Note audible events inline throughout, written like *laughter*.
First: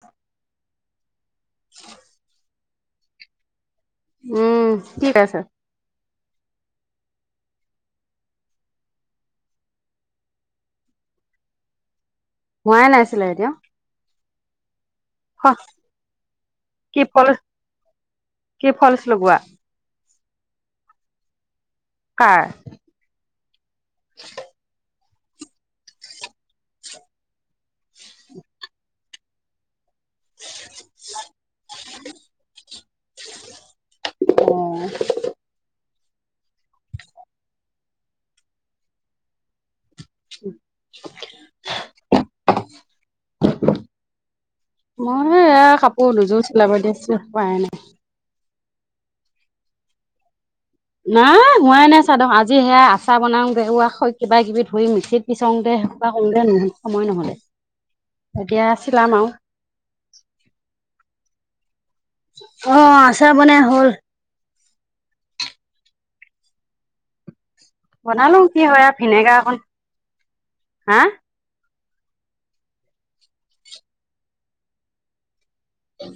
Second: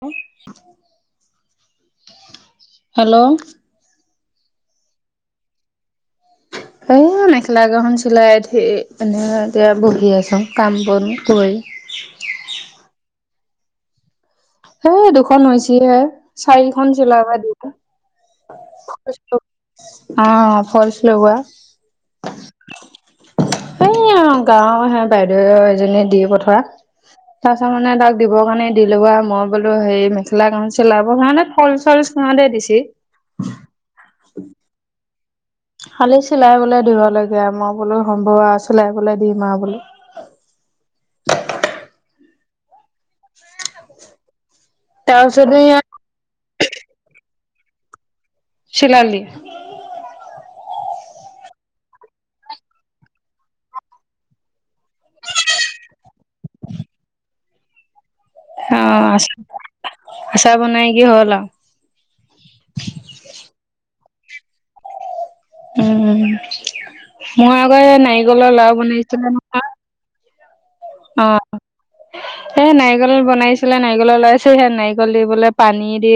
হয় উ হেল্ল' উম ঠিক আছে এ *inaudible* মেখেলা গৰখন চিলাই এনে এতিয়া বহি আছোঁ কাম বন কৰি *inaudible* হোৱাই নাছিলে এতিয়া হেই দুখন হৈছিহে চাৰিখন কি ফল চিলাবা দি কি ফলচ লগোৱা অ ফলচ লগোৱা কাৰ বাইদেউে এজনী দি পঠোৱা, তাৰ পাছত মানে তাক দিবৰ কাৰণে দিলোঁ আও মই বোলো হেৰি মেখেলা কেইখনখন চিলাব কাৰণে ফলচ- চলচ সিহঁতে দিচি। খালি চিলাই বোলে দিব লাগে, মই বোলো সম্ভৱ আৰু চিলাই ব'লৈ দিম আৰু বোলো *unintelligible* মই তাৰপিছতে এয়া ইয়াত কাপোৰ দুযোৰ চিলাব দি আছোঁ হোৱাই নাই। চিলালি? নাই হোৱাই নাই চাদ খন আজি হেয়া, আচাৰ বনাওঁ, বেহুদা সৈ কিবা কিবি ধৰি মিক্সিত পিছোংগে হে সোপা কৰোঁতে সময় ন'হলে এতিয়া চিলাম অ', আৰু আচাৰ বনাইকি হ'ল আৰু? অ', আচাৰ বনাই হ'ল। উম, মই আকৌ হে বনালো নাৰিকলৰ কি লাৰু বনাইছিলে নহয় হাঁ? এ নাৰিকল বনাইছিলে নাৰিকলৰ ওলাইছে সে নাৰিকল দিবলে পানী দি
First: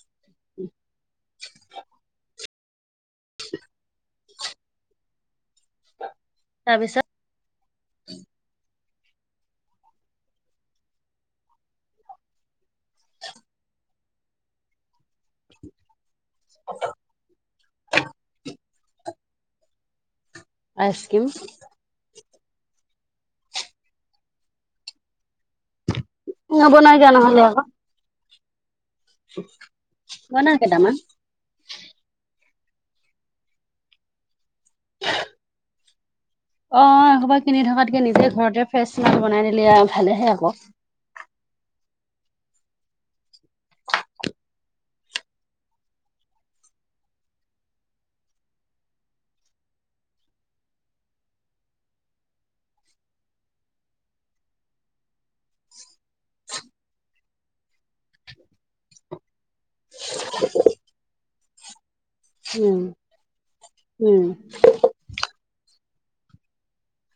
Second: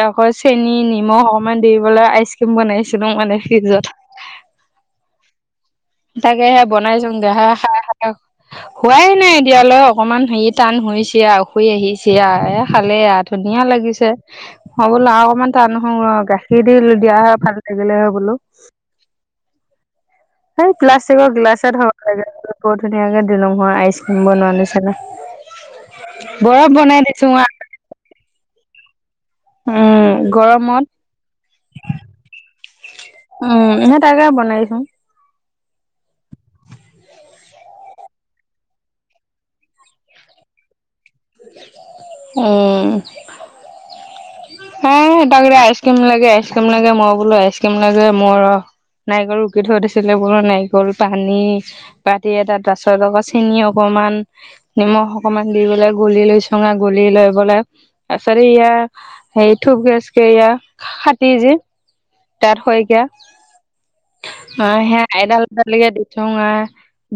তাকৈ চেনি নিমখ অকমান দি পালাই আইচক্ৰীম বনাইছিলোঁ মানে ফ্ৰিজত তাকে সে বনাই তাৰপিছত চওঁ গে আহা *unintelligible* হোৱাই নাই এতিয়ালৈ অকনমান হেৰি টান হৈ হৈছে আৰু হৈ আহিছে আৰু এখালে আ ধুনীয়া লাগে লাগিছে মই বোলো আৰু অকণমান টান হ গাখীৰ দি দিয়া হয় ভাল লাগিলে হয় বোলো সেই আইচক্ৰীম প্লাষ্টিকৰ গ্লাছত হ'ব লাগে। বত ধুনীয়াকে দিলোং হয় আইচক্ৰীম বনোৱা নিছিলে বৰফ বনাই নবনাইগে দিছোঁ নহলে আকৌ মই উম বনা গৰমত কেটামান উম এনে তাকে বনাইছোঁ। অ', এইসোপা কিনি থকাতকে নিজে ঘৰতে ফ্ৰেচ ইমান বনাই দিলে ভালেহে আকৌ। উম। হ তাক আইচক্ৰীম লাগে, আইচক্ৰীম লাগে, মই বোলো আইচক্ৰীম লাগে, মই ৰহ্ নাৰিকল ৰুকি থৈ দিছিলে, বোৰ নাৰিকল পানী পাতি এ তাত পাছত আকৌ চেনি অক অকমান, নিমখ অকমান দি পেলাই গুলি লৈছঙা, গুলি লৈ পেলাই, তাইছত সেয়া সেই ধূপ গেছ কে ইয়য়া খাটি যে তাত উম শইকীয়া, উম, অ' সেয়া এডাল তেনেকে দি থোং আৰ,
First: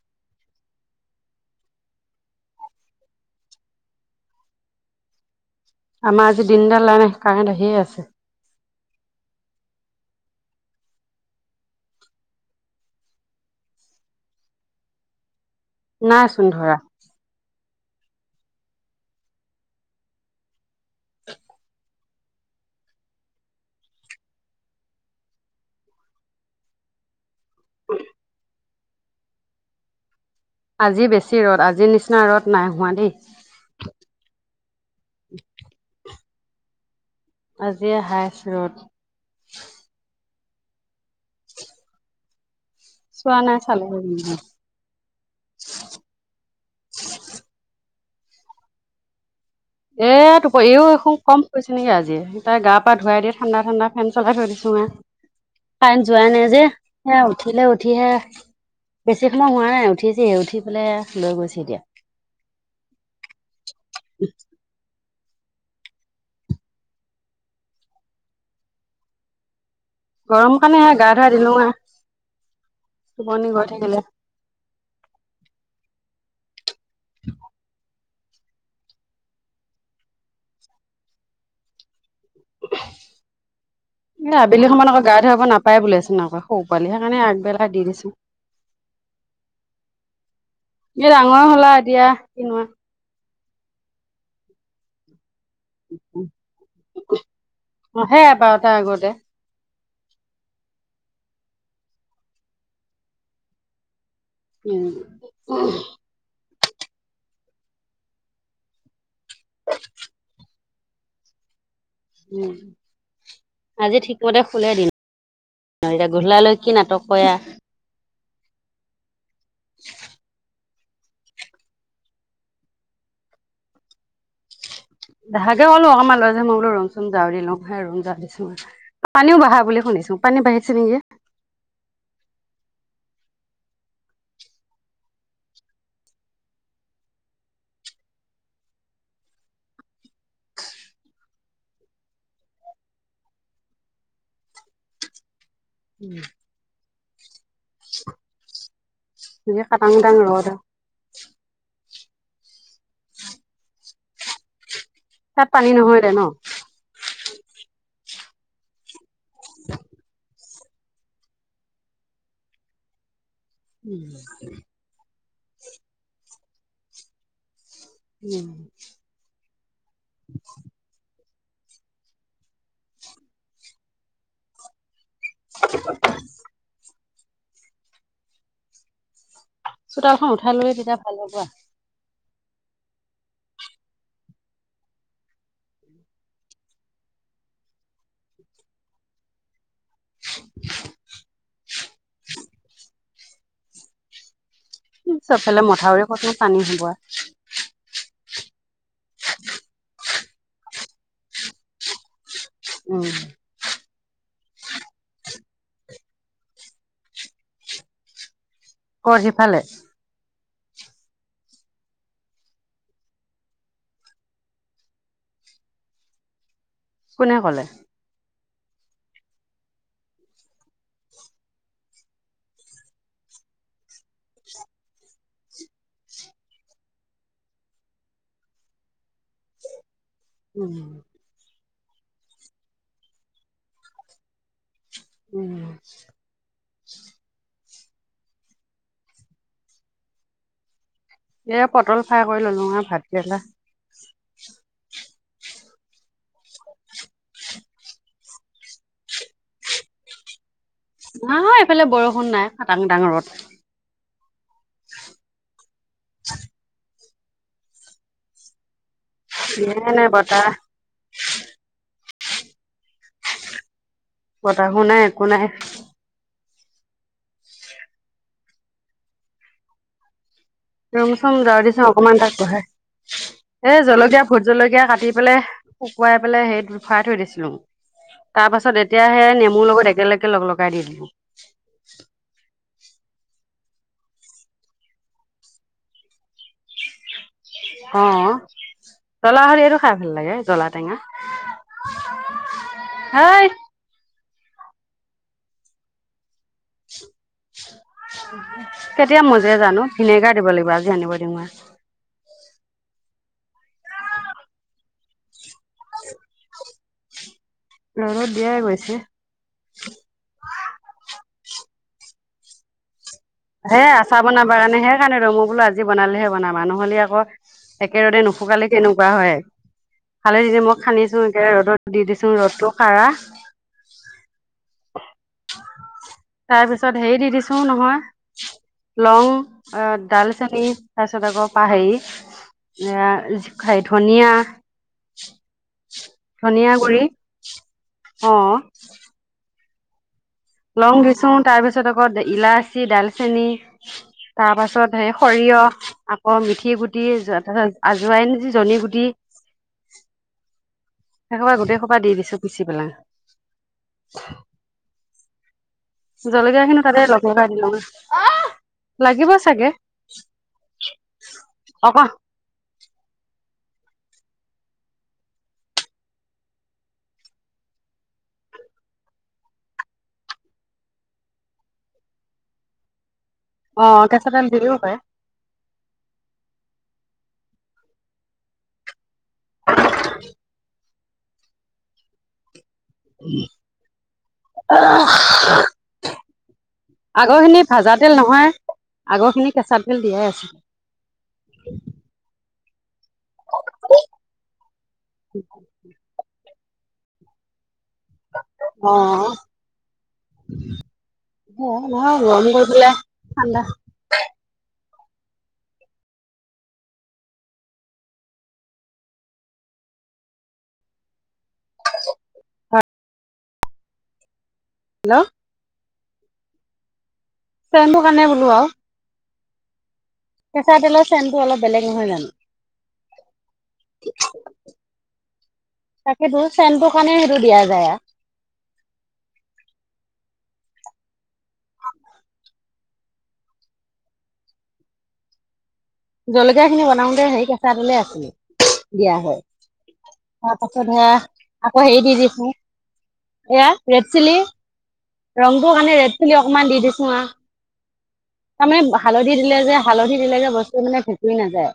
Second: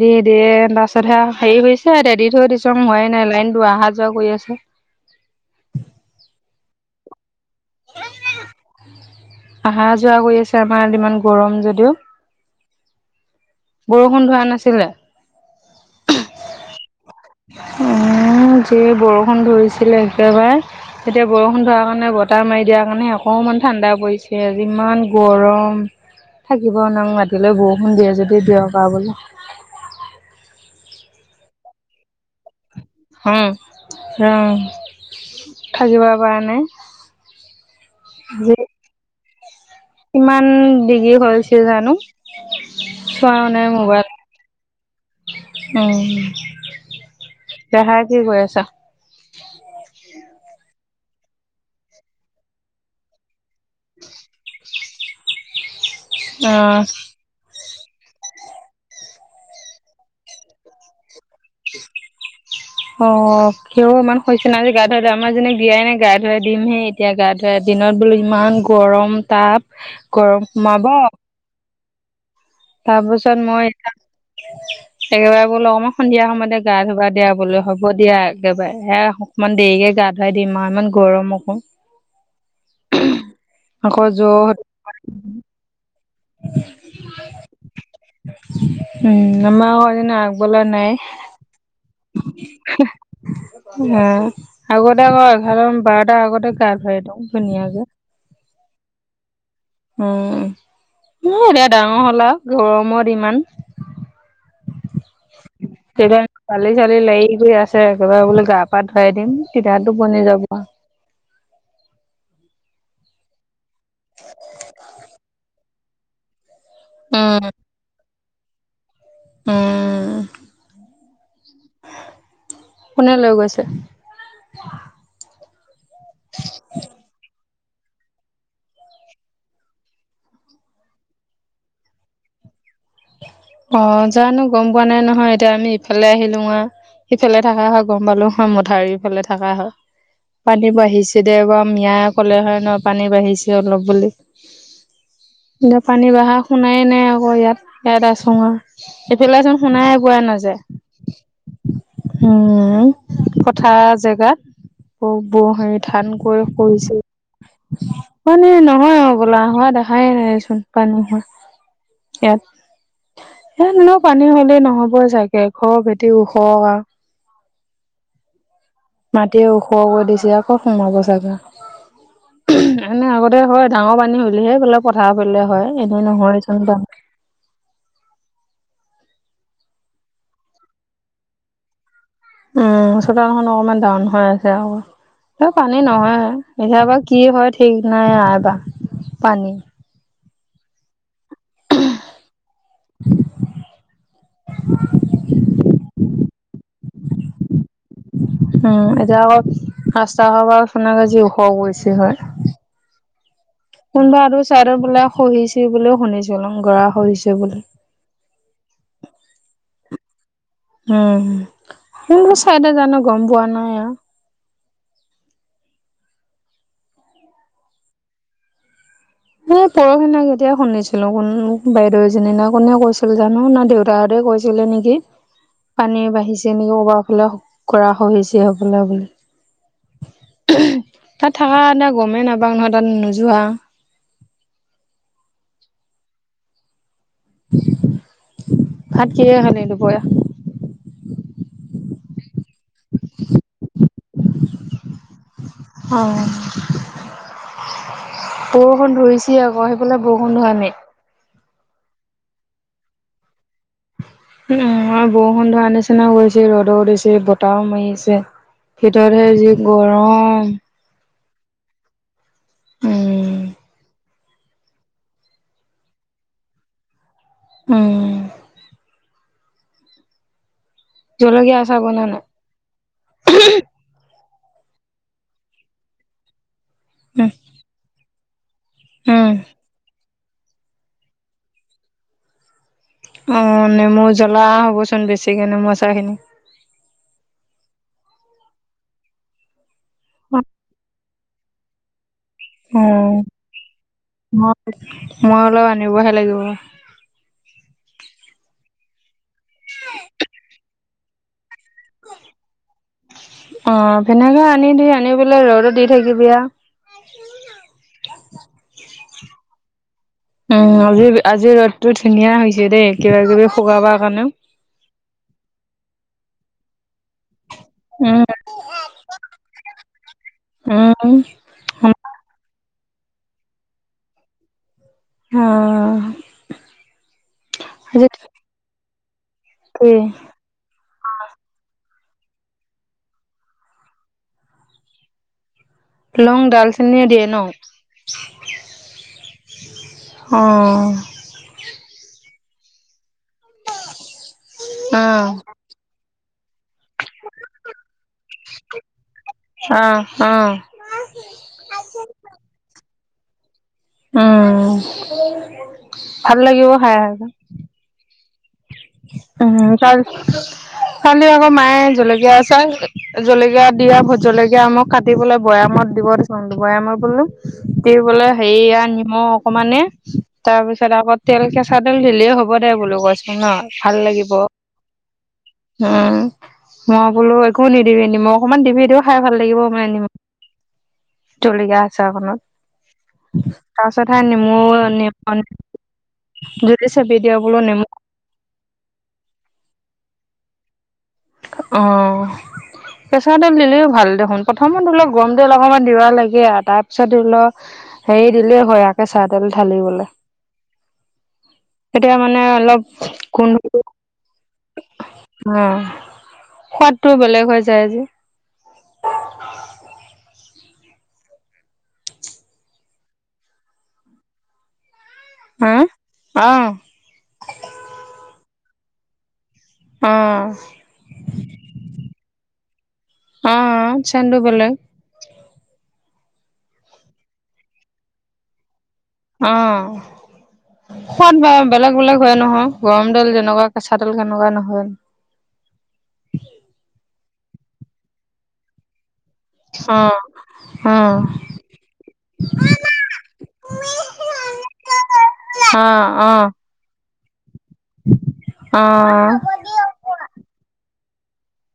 দি দিয়ে তাৰপছতহে হেৰি হৈছে দি দিয়ে থৈ দি থং হোৱাই নাই লে লাইনটো আহা যোৱা কৰি আছে আমাৰ আজি দিনডাল নাই কাৰেণ্ট আহিয়ে আছে আহা যোৱা কৰি আছে আমাৰ ইমান গৰম যদিও বৰষুণ ধোৱা নাছিলে। নাইচোন ধৰা। উম যিহে বৰষুণ ধৰিছিলে একেবাৰে এতিয়া বৰষুণ ধোৱাৰ কাৰণে ব আতাৰ মাৰি দিয়া কাৰণে অকমান ঠাণ্ডা পৰিছে আজি ইমান গৰম থাকিব ন ৰাতিলৈ বৰষুণ দিয়ে যদি দিয়ক আৰু বোলে আজি বেছি ৰ'দ, আজি নিচিনা ৰ'দ নাই। হোৱা দেই, অ', ৰ থাকিব পৰা নাই। আজি হায়েছ ৰ'দ। ইমান ডিগ্ৰী হৈছিল জানো চোৱা চোৱাও নাই চালে মোবাইলত। উম, দেহাই কি‌ কৰি আছা? অ' এইও একো কম হৈছে নেকি আজি তাই গা পা ধুৱাই দি ঠাণ্ডা ঠাণ্ডা ফেন চলাই থৈ দিছোঁ মই। কাৰেণ্ট যোৱা নাই যে, অ', সেয়া উঠিলে উ উঠি, হে বেছি সময় হোৱা নাই উঠিছেহে উঠি পেলাই লৈ গৈছে এতিয়া। অ', তেওঁ ইমান শুনিছেনে আজি গা ধোৱা আমাৰ জনীক দিয়াই নাই গা ধুৱাই দিমহেই এতিয়া গা ধুৱাই দিনত বোলো ইমান গৰম তাপ। গৰম কাৰণে সোমাব। সেয়া গা ধুৱাই দিলো আৰু, তাৰ পিছত টোপনি গৈ মই থাকিলে। একেবাৰে বোলো মই সন্ধিয়া সময়তে গা ধুবা দিয়াবলৈ হ'ব দিয়া একেবাৰে এ অকমান দেৰিকে গা ধুৱাই দিম আৰু ইমান গৰম অকো এ য'ত আবেলি সময়ত আকৌ গা ধুৱাব নাপায় বোলে চোন আক। সৰু পোৱালি সেইকাৰণে আগবেলা দি দিছো। *unintelligible* আগবেলা নাই। এই ডাঙৰ হ'লা এতিয়া, কিনো আৰু। অ, আগতে ক বাৰটা আগতে গা ধোৱাই দিওঁ ধুনীয়াকে। অ সেয়া বাৰটাৰ আগতে উম, এ এতিয়া ডাঙৰ হ'ল আৰু গৰমত ইমান উম। তেতিয়া বালি চালি লাৰি গৈ আছে একেবাৰে বোলো গা পা ধুৱাই দিম তেতিয়া টোপনি যাব। অ' উম, আজি ঠিকমতে শুলে দিন এতিয়া গোধলালৈ কি নাটক কৰে উম উম কোনে লৈ গৈছে? দেহাগে ক'লো অকনমান লৈ যা মই বোলো ৰুম চোম ঝাৰু দি লওঁ। ৰুম ঝাৰু‌ দিছোঁ পানীও বাঢ়া বুলি শুনিছো পানী বাঢ়িছে নেকি? অ, জানো গম পোৱা নাই নহয় এতিয়া আমি ইফালে আহিলো আৰু। সিফালে থাকা হয় গম পালোঁ হয় মঠাওৰিফালে থাকা হয়। পানী বাঢ়িছে দে এবাৰ মিয়াই ক'লে হয় নহ পানী বাঢ়িছে অলপ বুলি। *unintelligible* এতিয়া পানী বঢ়া শুনায়ে নাই আকৌ ইয়াত। এটা চুঙা এইফালেচোন এ কাটাং শুনাই কুটাং পোৱা ৰদ নাযায়। উম, পথাৰৰ জেগাত। তাত বৰ পানী হেৰি নহয় দে ন ধানকৈ কৰিছিল মানে নহয় আৰু বলা হোৱা দেখায়ে নাই চোন পানী হোৱা ইয়াত। এনেও পানী হ'লে নহবই চাগে ঘৰ ভেটি ওখ। উম মাটিয়ে ওখ কৰি দিছে আকৌ সোমাব চাগে। এনে আগতে হয় ডাঙৰ পানী হলিহে বোলে প ফালে হয় এইবাৰ নহয় চোতালখন উঠাই ল'লে তেতিয়া ভাল হ'ব। উম, চোতালখন অকণমান দাউন হৈ আছে আৰু। পানী নহয় এতিয়াবা কি হয় ঠিক নাই এবাৰ। পানী *unintelligible* *unintelligible* চবফালে মথাউৰি কতনো পানী হবৱা। উম এতিয়া আকৌ ৰাস্তা হোৱাৰ পৰাচোন‌ যি ওখ হৈ গৈছে হয়। উম। কোনোবা আৰু চাইদৰ বোলে খহিছে বুলিও শুনিছো গৰা খহিছে বুলি। কৰ সিফালে। উম, কোনটো চাইদট জানো গম পোৱা নাই। কোনে ক'লে? সেই পৰোহিনে কেতিয়া শুনিছিলোঁ কোন বাইদেউজনি না কোনে কৈছিল জানো না দেউতাহঁতে। কৈছিলে নেকি। পানী বাঢ়িছে নেকি কৰবাৰ ফালে গৰা খহিছে সেইফালে বুলি। উম তাত থাকা এতিয়া গমেই নাপাওঁ নহয় তাত নোযোৱা উম। ভাত কিহেৰে খালি দুপৰীয়া। এয়া পটল ফ্ৰাই কৰি ললো আৰু ভাত কেইটা অ', বৰষুণ ধৰিছে আকৌ সেইফালে বৰষুণ ধৰা‌ নাই। নাই এইফালে বৰষুণ নাই খাডাং ডাং ৰদ উম, বৰষুণ ধৰা নিচিনাও কৰিছে ৰ'দ দিছে বতাহও মাৰি আছে। জি গৰম হয়। উম বতাহো নাই একো নাই। উম, ৰুম চুম জলকীয়া ঝাৰু আচাৰ দিছো বনোৱা অকনমান নাই? তাক বহাই এ জলকীয়া ভুট জলকীয়া কাটি পেলাই শুকুৱাই পেলাই সেই হেৰিত ভৰাই থৈ উম দিছিলো। তাৰ পাছত এতিয়া উম সেই নেমুৰ লগত একেলগে লগ - লগাই দিছো। অ, নেমু জ্বলা হ'ব চোন বেছিকে নেমু আচাৰ খিনি। অ, জ্বলা হেৰি সেইটো খাই ভাল লাগে জলা টেঙা হই। মই - মই অলপ আনিবহে লাগিব। কেতিয়া মজে জানো। ভিনেগাৰ দিব লাগিব আজি আনিব লাগিব। *unintelligible* অ, ভেনেগাৰ আনি দি আনি পেল ৰ'দত দি থাকিবি আ ৰ'দত দিয়াই *inaudible* উম, আজি - আজিৰ ৰ'দটোত ধুনীয়া হৈছে দেই। কিবা কিবি হে শুকাবাৰ আচাৰ কাৰণেও। বনাবা কাৰণে হেইকাৰণে ৰ মই বোলো আজি বনালেহে বনাবা নহলে আকৌ একেৰদে উম নুশুকালে কেনেকুৱা হয়। ভালে মই খান্দিছো উম এ ৰ'দত দি দিছো ৰ'দটো কাৰা। অ তাৰ পিছত হেৰি দি - দিছো নহয়। আজি লং অ, ডালচেনিনি তাৰ পিছত আকৌ *unintelligible* এ ধনিয়া। লং ধনিয়া গুৰি ডালচেনিয়ে দিয়ে ন। অ অ', লং দিচু তাৰ পিছত আকৌ ইলাচি ডাল *unintelligible* তাৰপাছত এ অ', সৰিয়হ আক' মেথিগুটি *unintelligible* আজোৱাইন, জনী গুটি। অ', অ', একবাৰে গোটেই সোপা দি দিছোঁ পিচি পেলাই। উম। ভাল জলকীয়া লাগিব খিনি খাই। তাতে লগ লগাই দিলগে। উম কালি আকৌ মায়ে অক জলকীয়া আচাৰ। জলকীয়া দিয়া ভোট জলকীয়া মোক কাটি পেলাই বৈয়ামত দিব দিছোঁ বৈয়ামত বুলো বোলে হেৰি য়া নিমখ অকমানে তাৰ পিছত আকৌ তেল কেঁচা তেল দিলে হ'ব দে বোলো। *unintelligible* টো ন অ ভাল কেঁচা লাগিব তেল দি দিব পাৰে উম। মই বোলো একো নিদিবি নিমখ অকমান দিবি দিও খাই ভাল লাগিব মই আনিম। জলকীয়া আচাৰ অকণত। তাৰপিছত সে নেমু অ' নেমুপানী আগৰখিনি ভাজা তেল নহয়। আগৰখিনি কেঁচা তেল দিয়াই আছিল। অ প্ৰেছাৰত তেল দিলেও ভাল দেখোন প্ৰথমত অলপ গৰম তেল অকণমান দিবা লাগে আৰু তাৰপিছত ধৰি লওক হেৰি দিলে হয় আ অ কেচা তেল ঢালিবলৈ। সেয়াই নহয় এতিয়া মানে গৰম কৰি অলপ পেলাই কোন ঠাণ্ডা *unintelligible* অ' সোৱাদটোও বেলেগ হৈ যায় যে। *inaudible* হেল্ল' হা অহ। চেমটো কাৰণে বোলো আও। অ কেঁচা তেলৰ চেনটো অলপ বেলেগ নহয় জানো। অ অ চেনতু বেলেগ। তাকেইটো চেমটো কাৰণে সেইটো দিয়া যায় আ অ সোৱাদ বেলেগ বেলেগ হয় নহয় গৰম তেল যেনেকুৱা কেঁচা তেল কেনেকুৱা নহয়। জলকীয়া খিনি বনাওতে হেই কেঁচা তেলে আছিল দিয়া হয়। অ তাৰপাছত অ এ আকৌ হেৰি দি দিছোঁ। এয়া ৰেড চিলি ৰংটো অ কাৰণে ৰেড চিলি অকনমান দি দিছো আও, অ তাৰমানে হালধি দিলে যে হালধি দিলে যে বস্তু মানে ভেঁকুৰি নাযায়।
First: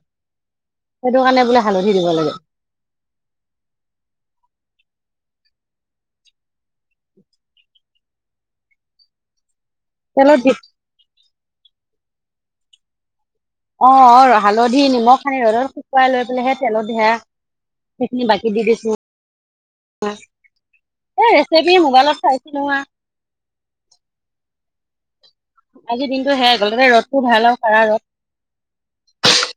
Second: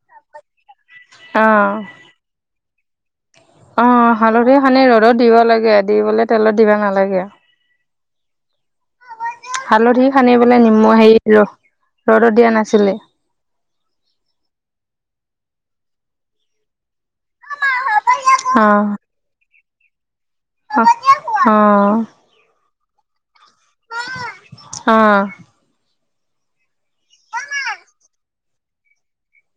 সেইটো অ কাৰণে বোলে অ হালধি দিব লাগে। অ হালধি সানি ৰ'দত দিব লাগে দি পেলাই তেলত দিবা নালাগে। *inaudible* হালধি তেলত দি সানিপেলাই নিম হেৰিত ৰহ ৰ'দত দিয়া নাছিলে। অ, হালধি নিমখ সানি ধ শুকুৱাই লৈ পেলাই সেই তেলত ধেয়া। সেইখিনি বাকী অ দিদ চ অ এই অ অ ৰেচিপি মোবাইলত চাইছে নোৱা। অ', আজিৰ দিনটো সেয়াই গ'ল তয়া ৰ'দটো ভাল আৰু কাৰা ৰ'দ।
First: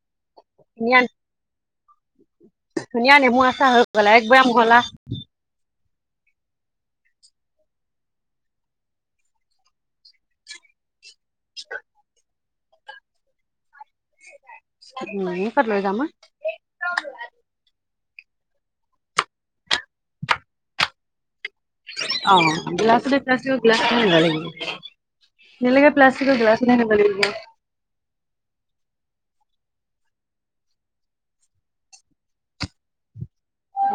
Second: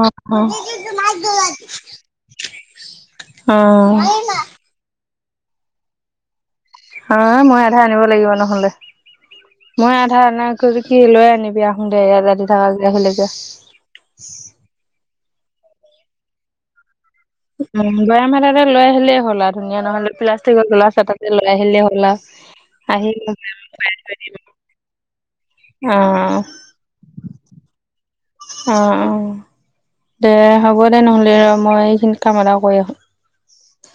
অহ - অহ। ধুনীয়া ধুনীয়া নাই মোৰ আছা হৈ গলা একবাৰম হলা। অ, মই আধা আনিব লাগিব নহলে। মই আধা এনে কৰি কি লৈ আনিবি আহো দে ইয়াত ৰাদি থকা আহিলকে। *inaudible* উম, ক লৈ যামা উম, বয়া মাহতে লৈ আহিলেই হ'ল আৰু ধুনীয়া নহলে প্লাষ্টিকৰ গল চ লৈ আহিলে হ'ল অ' গ্লাছতে আৰু আহি। নিলগ প্লাষ্টিকেল গ্লাছে নাগে অ - অ দে হ'ব দে নহ'লে ৰ মই এইখিনি কাম এটা কৰি আহো।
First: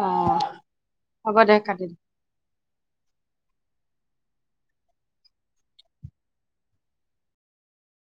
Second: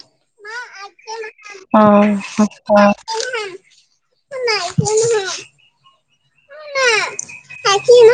অ'। হ'ব দে অ কাটি দে। - অ। *unintelligible* কি ন